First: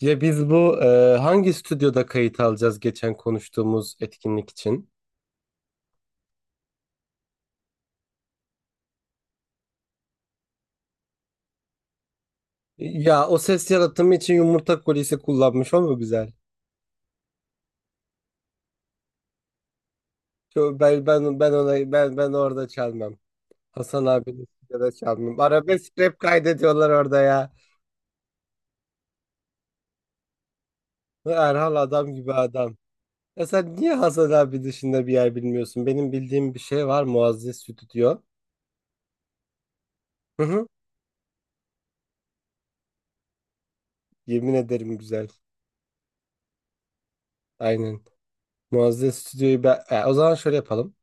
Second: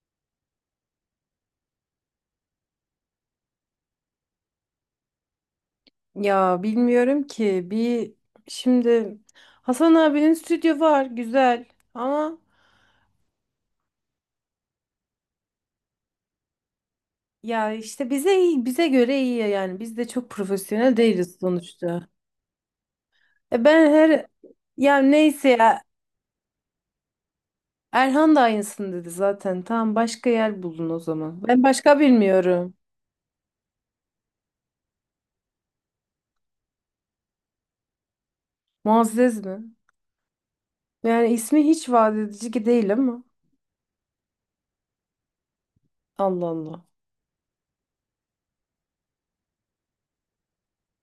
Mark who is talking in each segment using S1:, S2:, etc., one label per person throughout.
S1: Ya biz hangi stüdyoda kayıt alacağız geçen konuştuğumuz etkinlik için?
S2: Ya, bilmiyorum ki bir şimdi Hasan abinin stüdyo var, güzel ama.
S1: Ya o ses yaratımı için yumurta kolisi kullanmış, o mu güzel?
S2: Ya işte bize iyi, bize göre iyi ya, yani biz de çok
S1: Şu-
S2: profesyonel
S1: Ben
S2: değiliz
S1: ben ben ona
S2: sonuçta.
S1: ben ben orada çalmam.
S2: E ben
S1: Hasan
S2: her
S1: abinin stüdyoda
S2: Ya
S1: çalmam.
S2: neyse ya,
S1: Arabesk rap kaydediyorlar orada ya.
S2: Erhan da aynısını dedi zaten. Tamam, başka yer bulun o zaman. Ben
S1: Erhal
S2: başka
S1: adam gibi
S2: bilmiyorum.
S1: adam. Ya sen niye Hasan abi dışında bir yer bilmiyorsun? Benim bildiğim bir şey var, Muazzez Stüdyo.
S2: Muazzez mi?
S1: Hı hı.
S2: Yani ismi hiç vaat edici ki değil ama.
S1: Yemin ederim güzel.
S2: Allah Allah.
S1: Aynen. Muazzez Stüdyo'yu ben... O zaman şöyle yapalım.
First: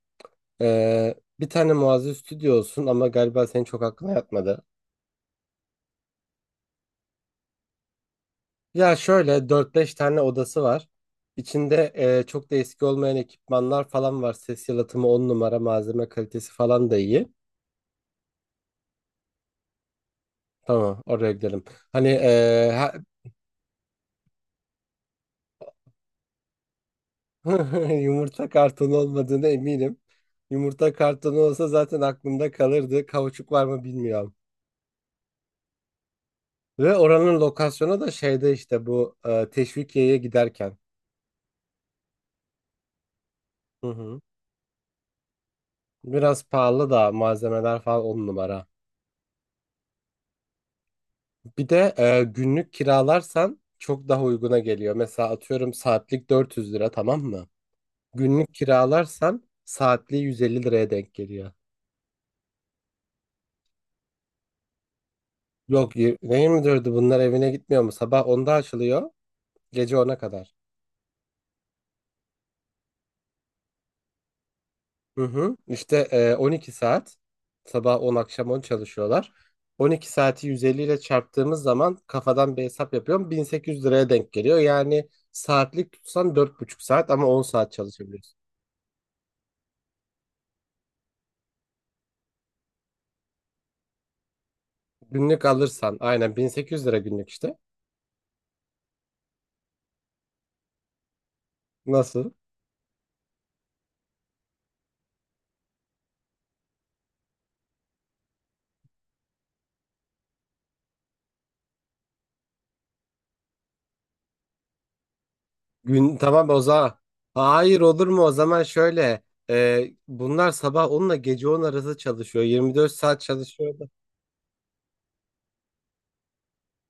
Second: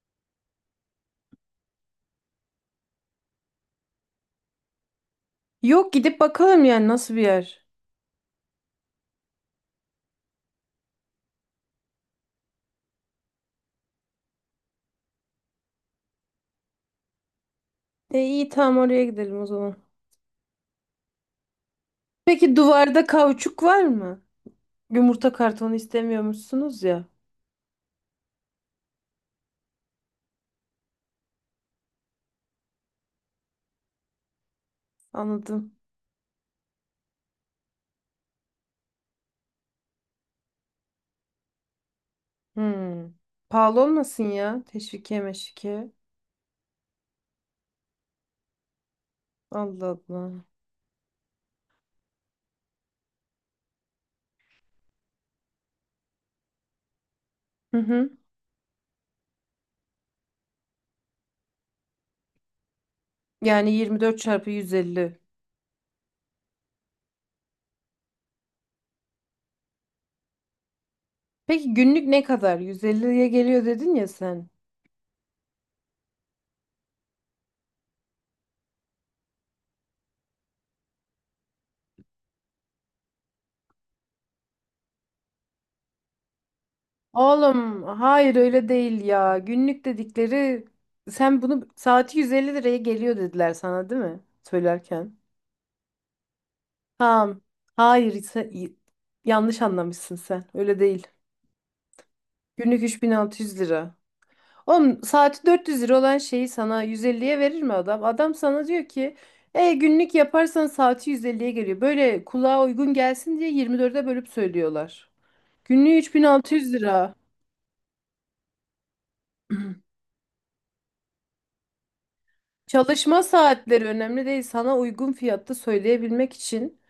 S1: Bir tane Muazzez Stüdyo olsun, ama galiba senin çok aklına yatmadı.
S2: Yok, gidip bakalım yani nasıl bir yer.
S1: Ya şöyle dört beş tane odası var. İçinde çok da eski olmayan ekipmanlar falan var. Ses yalıtımı 10 numara, malzeme kalitesi falan da iyi.
S2: E iyi, tamam, oraya gidelim o zaman.
S1: Tamam, oraya gidelim. Hani
S2: Peki
S1: e, ha-
S2: duvarda kauçuk var mı? Yumurta kartonu istemiyormuşsunuz ya.
S1: Yumurta kartonu olmadığına eminim. Yumurta kartonu olsa zaten aklımda kalırdı. Kauçuk var mı bilmiyorum.
S2: Anladım.
S1: Ve oranın lokasyonu da şeyde, işte Teşvikiye'ye giderken.
S2: Hmm. Pahalı
S1: Hı hı.
S2: olmasın ya. Teşvikiye meşvikiye.
S1: Biraz pahalı da, malzemeler falan on numara.
S2: Allah Allah.
S1: Bir de günlük kiralarsan çok daha uyguna geliyor. Mesela atıyorum, saatlik 400 lira, tamam mı?
S2: Hı hı.
S1: Günlük kiralarsan saatliği 150 liraya denk geliyor.
S2: Yani 24 çarpı 150.
S1: Yok, ne 24'ü, bunlar evine gitmiyor mu? Sabah onda açılıyor. Gece 10'a kadar.
S2: Peki günlük ne kadar? 150'ye geliyor dedin ya sen.
S1: Hı hı. İşte 12 saat, sabah 10 akşam 10 çalışıyorlar. 12 saati 150 ile çarptığımız zaman, kafadan bir hesap yapıyorum, 1800 liraya denk geliyor. Yani saatlik tutsan dört buçuk saat, ama 10 saat
S2: Oğlum hayır,
S1: çalışabiliyorsun.
S2: öyle değil ya. Günlük dedikleri, sen bunu saati 150 liraya geliyor dediler sana değil mi? Söylerken.
S1: Günlük alırsan aynen 1800 lira günlük
S2: Tamam.
S1: işte.
S2: Hayır, yanlış anlamışsın sen. Öyle değil.
S1: Nasıl?
S2: Günlük 3600 lira. Oğlum, saati 400 lira olan şeyi sana 150'ye verir mi adam? Adam sana diyor ki günlük yaparsan saati 150'ye geliyor. Böyle kulağa uygun gelsin diye 24'e bölüp söylüyorlar. Günlüğü
S1: Gün, tamam o
S2: 3600
S1: zaman.
S2: lira.
S1: Hayır, olur mu? O zaman şöyle, bunlar sabah 10 ile gece 10 arası çalışıyor. 24 saat
S2: Çalışma
S1: çalışıyor.
S2: saatleri önemli değil. Sana uygun fiyatta söyleyebilmek için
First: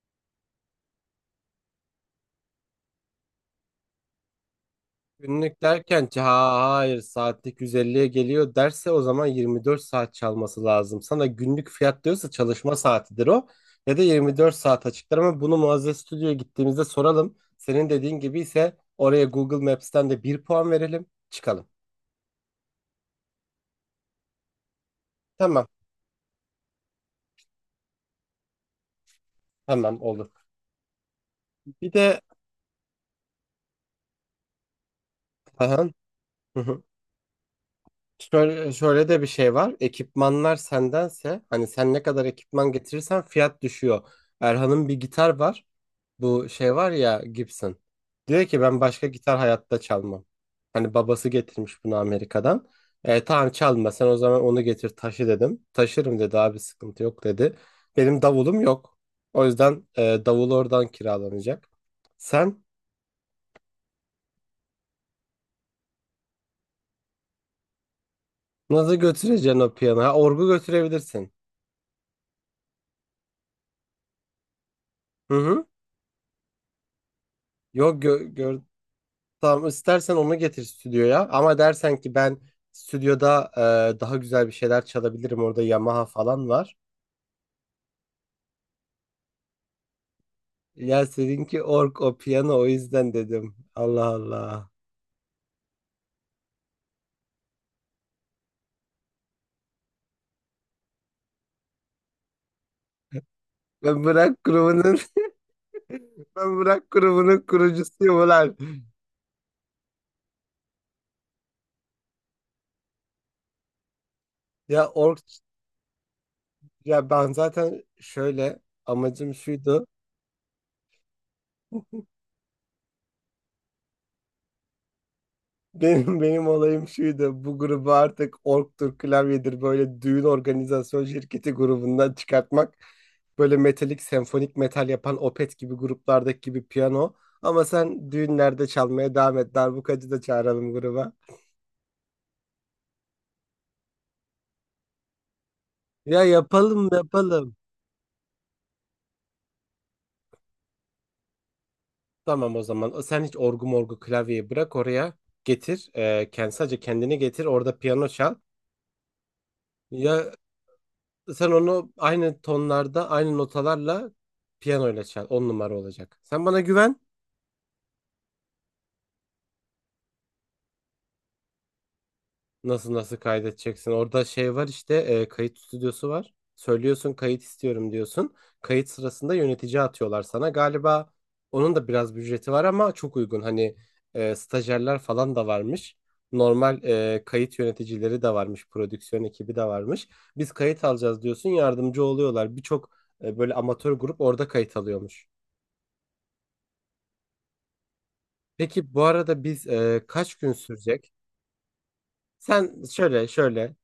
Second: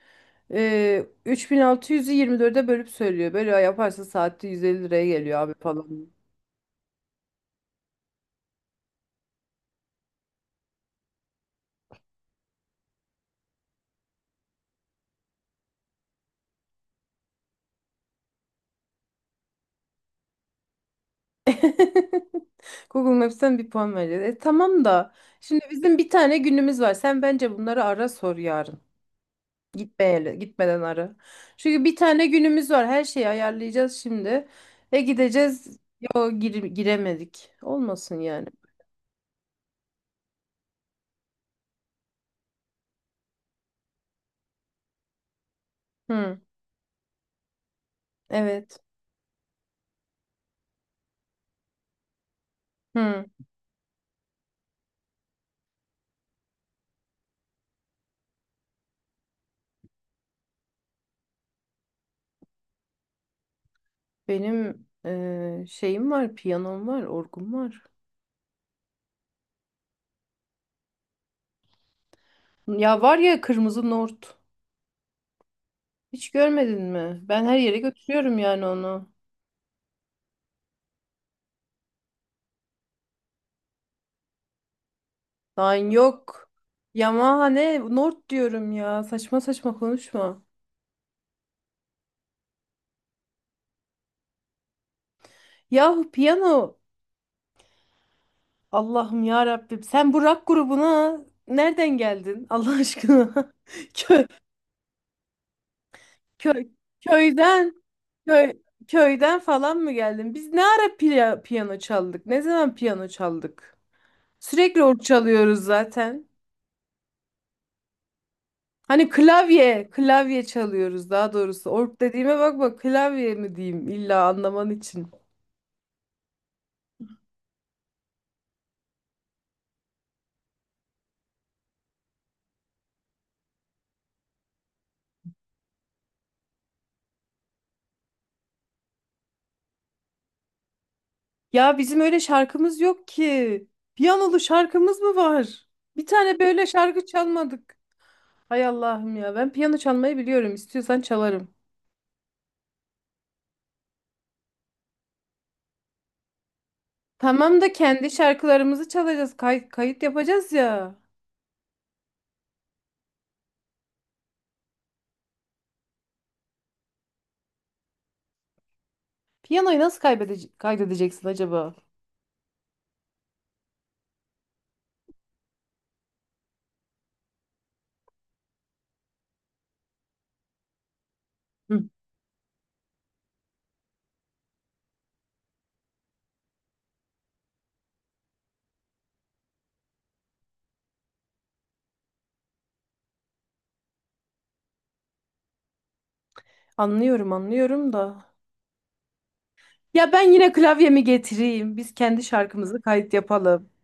S2: 3600'ü 24'e bölüp söylüyor. Böyle yaparsa saatte 150 liraya geliyor abi
S1: Günlük
S2: falan.
S1: derken ki, ha hayır, saatlik 150'ye geliyor derse, o zaman 24 saat çalması lazım. Sana günlük fiyat diyorsa çalışma saatidir o, ya da 24 saat açıklar. Ama bunu Muazzez Stüdyo'ya gittiğimizde soralım. Senin dediğin gibi ise oraya Google Maps'ten de bir puan verelim, çıkalım.
S2: Google Maps'ten bir puan vereceğiz. E, tamam da şimdi
S1: Tamam,
S2: bizim bir tane günümüz var. Sen bence bunları ara sor yarın.
S1: tamam olur.
S2: Gitmeyeli, gitmeden ara. Çünkü
S1: Bir
S2: bir
S1: de
S2: tane günümüz var. Her şeyi ayarlayacağız şimdi. Ve gideceğiz.
S1: aha, hı hı.
S2: Giremedik. Olmasın yani.
S1: Şöyle, şöyle de bir şey var, ekipmanlar sendense, hani sen ne kadar ekipman getirirsen fiyat düşüyor. Erhan'ın bir gitar var.
S2: Hı,
S1: Bu şey var ya, Gibson. Diyor ki,
S2: evet.
S1: ben başka gitar hayatta çalmam. Hani babası getirmiş bunu Amerika'dan. E,
S2: Hı.
S1: tamam, çalma sen o zaman, onu getir, taşı dedim. Taşırım dedi, abi sıkıntı yok dedi. Benim davulum yok. O yüzden davul oradan kiralanacak. Sen
S2: Benim şeyim var, piyanom var, orgum var.
S1: nasıl götüreceksin o piyano? Ha, orgu götürebilirsin.
S2: Ya var ya, kırmızı nort.
S1: Hı hı.
S2: Hiç görmedin mi? Ben her yere
S1: Yok gö
S2: götürüyorum
S1: gör
S2: yani onu.
S1: Tamam, istersen onu getir stüdyoya. Ama dersen ki, ben stüdyoda daha güzel bir şeyler çalabilirim, orada
S2: Lan
S1: Yamaha falan
S2: yok.
S1: var.
S2: Yamaha ne? Nord diyorum ya. Saçma saçma konuşma.
S1: Ya seninki org, o piyano, o yüzden dedim. Allah Allah.
S2: Yahu piyano. Allah'ım ya Rabbim. Sen bu rock grubuna nereden geldin? Allah aşkına.
S1: Ben
S2: Köy,
S1: Bırak grubunun Ben
S2: köy,
S1: Bırak grubunun
S2: köyden,
S1: kurucusuyum
S2: köy,
S1: ulan.
S2: köyden falan mı geldin? Biz ne ara piyano çaldık? Ne zaman piyano çaldık? Sürekli
S1: Ya
S2: org
S1: org
S2: çalıyoruz zaten.
S1: ya ben zaten şöyle
S2: Hani
S1: Amacım şuydu.
S2: klavye, klavye çalıyoruz daha doğrusu. Org dediğime bakma, klavye mi diyeyim illa anlaman için.
S1: Benim olayım şuydu. Bu grubu artık orgtur klavyedir böyle düğün organizasyon şirketi grubundan çıkartmak. Böyle metalik, senfonik metal yapan Opet gibi gruplardaki gibi piyano. Ama sen düğünlerde çalmaya devam et. Darbukacı da çağıralım gruba.
S2: Ya bizim öyle şarkımız yok ki. Piyanolu şarkımız mı var? Bir
S1: Ya
S2: tane böyle
S1: yapalım
S2: şarkı
S1: yapalım.
S2: çalmadık. Hay Allah'ım ya. Ben piyano çalmayı biliyorum. İstiyorsan çalarım.
S1: Tamam o zaman. Sen hiç orgu morgu klavyeyi bırak oraya. Getir. E, kendi, sadece kendini getir.
S2: Tamam da
S1: Orada piyano
S2: kendi
S1: çal.
S2: şarkılarımızı çalacağız. Kayıt
S1: Ya
S2: yapacağız ya.
S1: sen onu aynı tonlarda, aynı notalarla piyanoyla çal. On numara olacak. Sen bana güven.
S2: Piyanoyu nasıl kaydedeceksin acaba?
S1: Nasıl, nasıl kaydedeceksin? Orada şey var işte, kayıt stüdyosu var. Söylüyorsun, kayıt istiyorum diyorsun. Kayıt sırasında yönetici atıyorlar sana. Galiba onun
S2: Hı.
S1: da biraz bir ücreti var, ama çok uygun. Hani stajyerler falan da varmış. Normal kayıt yöneticileri de varmış. Prodüksiyon ekibi de varmış. Biz kayıt alacağız diyorsun, yardımcı oluyorlar. Birçok böyle amatör grup orada kayıt alıyormuş.
S2: Anlıyorum, anlıyorum da.
S1: Peki bu arada biz
S2: Ya ben
S1: kaç
S2: yine
S1: gün
S2: klavyemi
S1: sürecek?
S2: getireyim. Biz kendi şarkımızı
S1: Sen
S2: kayıt
S1: şöyle
S2: yapalım.
S1: şöyle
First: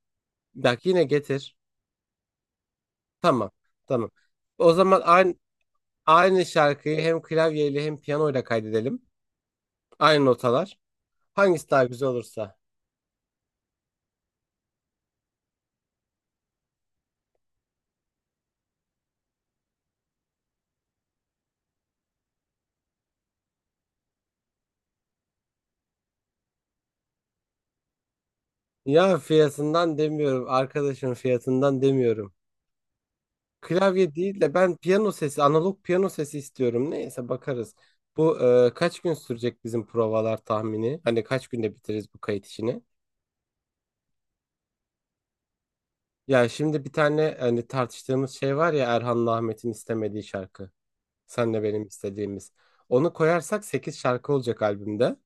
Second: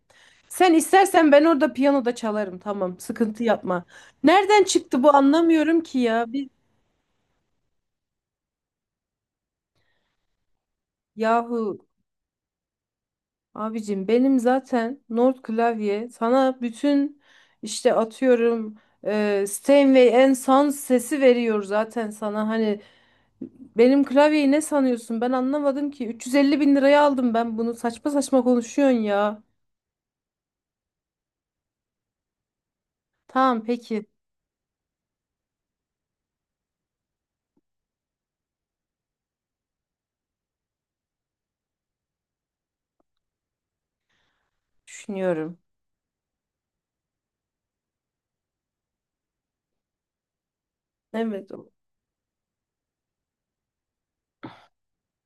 S2: Sen
S1: Bak, yine
S2: istersen ben
S1: getir.
S2: orada piyanoda çalarım. Tamam, sıkıntı
S1: Tamam.
S2: yapma.
S1: Tamam.
S2: Nereden
S1: O zaman
S2: çıktı bu, anlamıyorum ki ya.
S1: aynı şarkıyı hem klavyeyle hem piyanoyla kaydedelim. Aynı notalar. Hangisi
S2: Yahu
S1: daha güzel olursa.
S2: abicim, benim zaten Nord klavye sana bütün işte atıyorum Steinway Sons sesi veriyor zaten sana. Hani benim klavyeyi ne sanıyorsun? Ben anlamadım ki, 350 bin liraya aldım ben bunu. Saçma saçma konuşuyorsun
S1: Ya
S2: ya.
S1: fiyatından demiyorum. Arkadaşın fiyatından demiyorum.
S2: Tamam peki,
S1: Klavye değil de ben piyano sesi, analog piyano sesi istiyorum. Neyse bakarız. Bu Kaç gün sürecek bizim provalar tahmini? Hani kaç günde bitiririz bu kayıt işini?
S2: düşünüyorum.
S1: Ya şimdi bir tane, hani tartıştığımız şey var ya, Erhan'la Ahmet'in istemediği şarkı.
S2: Evet.
S1: Senle benim istediğimiz. Onu koyarsak 8 şarkı olacak albümde.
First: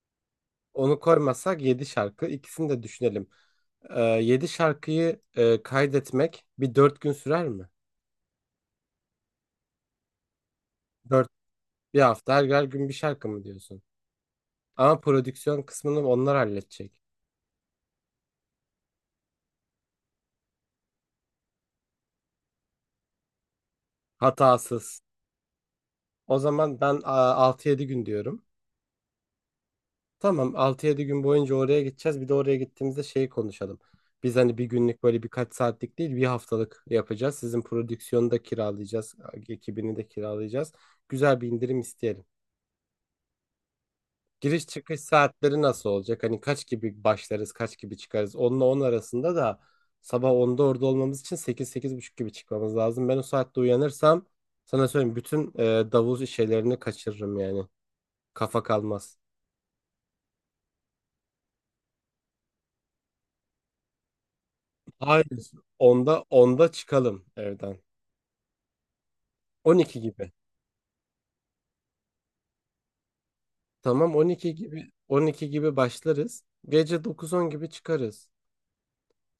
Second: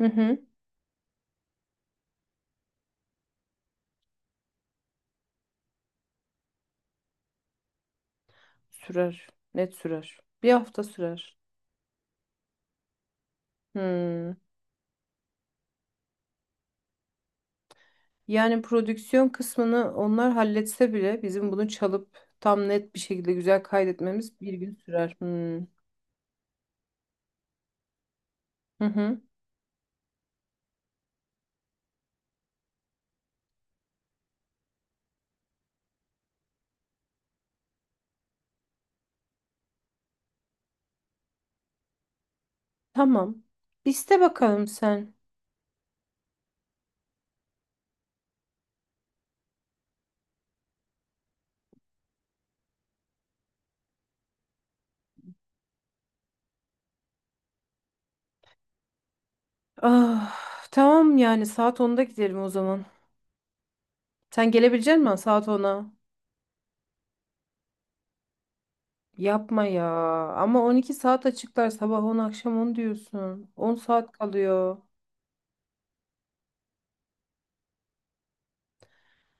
S2: Hı hı.
S1: Onu koymazsak 7 şarkı. İkisini de düşünelim. 7 şarkıyı kaydetmek bir 4 gün sürer mi?
S2: Sürer, net sürer, bir hafta
S1: Dört,
S2: sürer.
S1: Bir hafta, her gün bir şarkı mı diyorsun?
S2: Hmm.
S1: Ama prodüksiyon kısmını onlar halledecek.
S2: Yani prodüksiyon kısmını onlar halletse bile bizim bunu çalıp tam net bir şekilde güzel kaydetmemiz bir gün
S1: Hatasız.
S2: sürer. Hmm.
S1: O zaman ben altı yedi gün diyorum.
S2: Hı hı.
S1: Tamam, altı yedi gün boyunca oraya gideceğiz. Bir de oraya gittiğimizde şeyi konuşalım. Biz hani bir günlük böyle birkaç saatlik değil, bir haftalık yapacağız. Sizin prodüksiyonu da kiralayacağız. Ekibini de kiralayacağız. Güzel bir indirim isteyelim.
S2: Tamam. İste bakalım
S1: Giriş çıkış
S2: sen.
S1: saatleri nasıl olacak? Hani kaç gibi başlarız, kaç gibi çıkarız? Onla 10 arasında da, sabah onda orada olmamız için sekiz sekiz buçuk gibi çıkmamız lazım. Ben o saatte uyanırsam, sana söyleyeyim, bütün davul şeylerini kaçırırım yani. Kafa kalmaz.
S2: Ah, tamam yani saat 10'da gidelim o zaman. Sen gelebilecek misin
S1: Hayır.
S2: saat 10'a?
S1: Onda çıkalım evden.
S2: Yapma ya.
S1: 12 gibi.
S2: Ama 12 saat açıklar, sabah 10 akşam 10 diyorsun. 10 saat
S1: Tamam, 12
S2: kalıyor.
S1: gibi 12 gibi başlarız. Gece 9-10 gibi çıkarız.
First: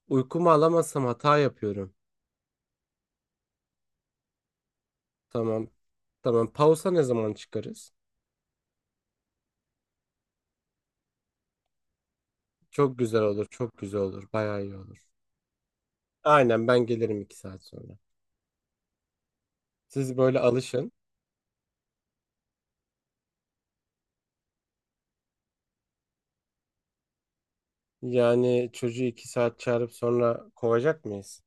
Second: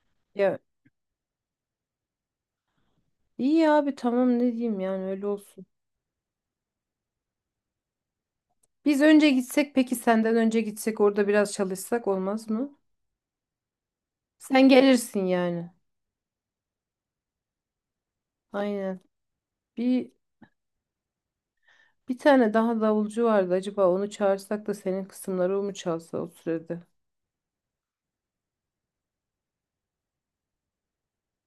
S1: Uykumu
S2: Ya
S1: alamazsam hata yapıyorum.
S2: iyi abi, tamam, ne diyeyim yani, öyle olsun.
S1: Tamam. Tamam. Pausa ne zaman çıkarız?
S2: Biz önce gitsek, peki senden önce gitsek orada biraz çalışsak olmaz mı?
S1: Çok güzel olur. Çok güzel olur. Bayağı
S2: Sen
S1: iyi olur.
S2: gelirsin yani.
S1: Aynen, ben gelirim 2 saat sonra.
S2: Aynen. Bir
S1: Siz böyle alışın.
S2: bir tane daha davulcu vardı. Acaba onu çağırsak da senin kısımları o mu çalsa o sürede?
S1: Yani çocuğu 2 saat çağırıp sonra kovacak mıyız?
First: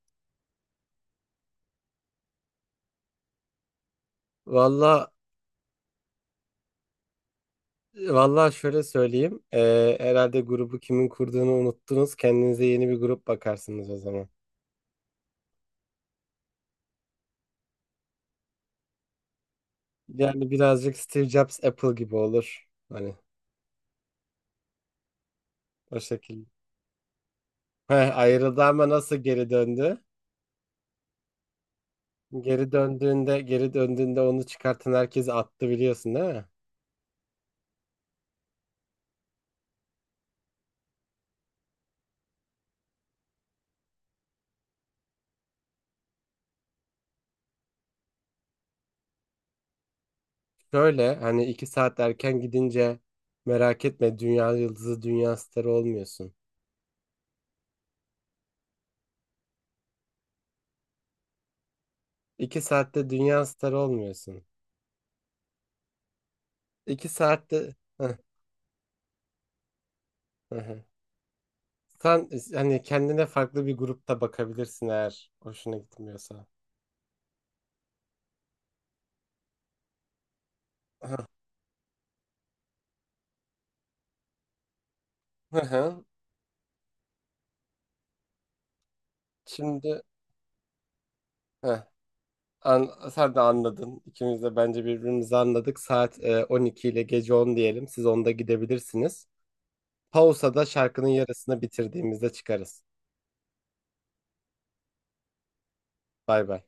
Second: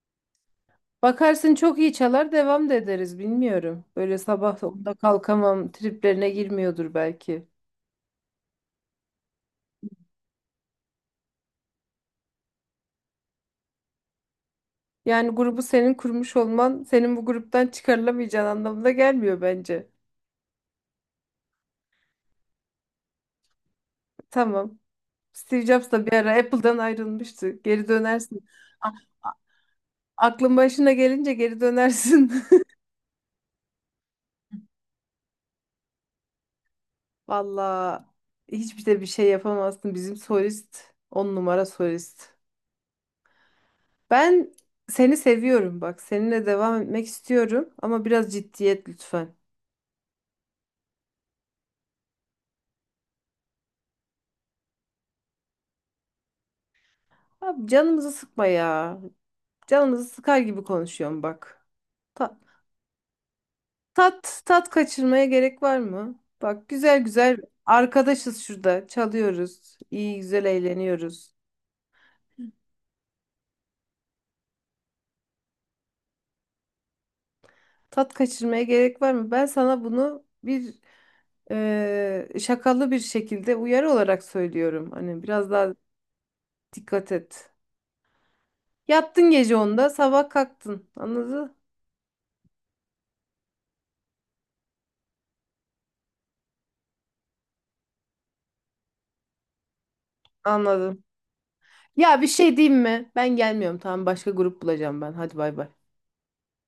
S2: Bakarsın, çok iyi çalar, devam da ederiz, bilmiyorum. Böyle sabah 10'da
S1: Valla
S2: kalkamam triplerine girmiyordur belki.
S1: Valla şöyle söyleyeyim. Herhalde grubu kimin kurduğunu unuttunuz. Kendinize yeni bir grup bakarsınız o zaman.
S2: Yani grubu senin kurmuş olman senin bu gruptan çıkarılamayacağın anlamına gelmiyor bence.
S1: Yani birazcık Steve Jobs Apple gibi olur. Hani
S2: Tamam. Steve Jobs
S1: o
S2: da bir ara
S1: şekilde.
S2: Apple'dan ayrılmıştı. Geri
S1: Heh,
S2: dönersin.
S1: ayrıldı ama
S2: A-
S1: nasıl
S2: a-
S1: geri döndü?
S2: Aklın başına gelince geri dönersin.
S1: Geri döndüğünde onu çıkartan herkesi attı, biliyorsun değil mi?
S2: Valla hiçbir de bir şey yapamazsın. Bizim solist on numara solist. Ben seni seviyorum bak. Seninle devam etmek istiyorum ama biraz ciddiyet lütfen.
S1: Şöyle, hani iki saat erken gidince merak etme, dünya yıldızı dünya starı olmuyorsun.
S2: Abi canımızı sıkma ya. Canımızı sıkar gibi konuşuyorum bak. Ta-
S1: İki saatte dünya starı
S2: tat
S1: olmuyorsun.
S2: tat kaçırmaya gerek var mı? Bak, güzel
S1: İki
S2: güzel
S1: saatte Heh,
S2: arkadaşız şurada. Çalıyoruz. İyi güzel
S1: hı hı.
S2: eğleniyoruz.
S1: Sen hani kendine farklı bir grupta bakabilirsin eğer hoşuna gitmiyorsa.
S2: Tat kaçırmaya gerek var mı? Ben sana bunu bir şakalı bir şekilde uyarı olarak söylüyorum. Hani biraz
S1: Hı
S2: daha
S1: hı.
S2: dikkat et. Yattın gece 10'da,
S1: Şimdi
S2: sabah kalktın. Anladın?
S1: Heh. An, sen de anladın. İkimiz de bence birbirimizi anladık. Saat 12 ile gece 10 diyelim. Siz onda gidebilirsiniz. Pausa'da
S2: Anladım.
S1: şarkının yarısını
S2: Ya bir
S1: bitirdiğimizde
S2: şey diyeyim
S1: çıkarız.
S2: mi? Ben gelmiyorum. Tamam, başka grup bulacağım ben. Hadi bay bay.
S1: Bay bay.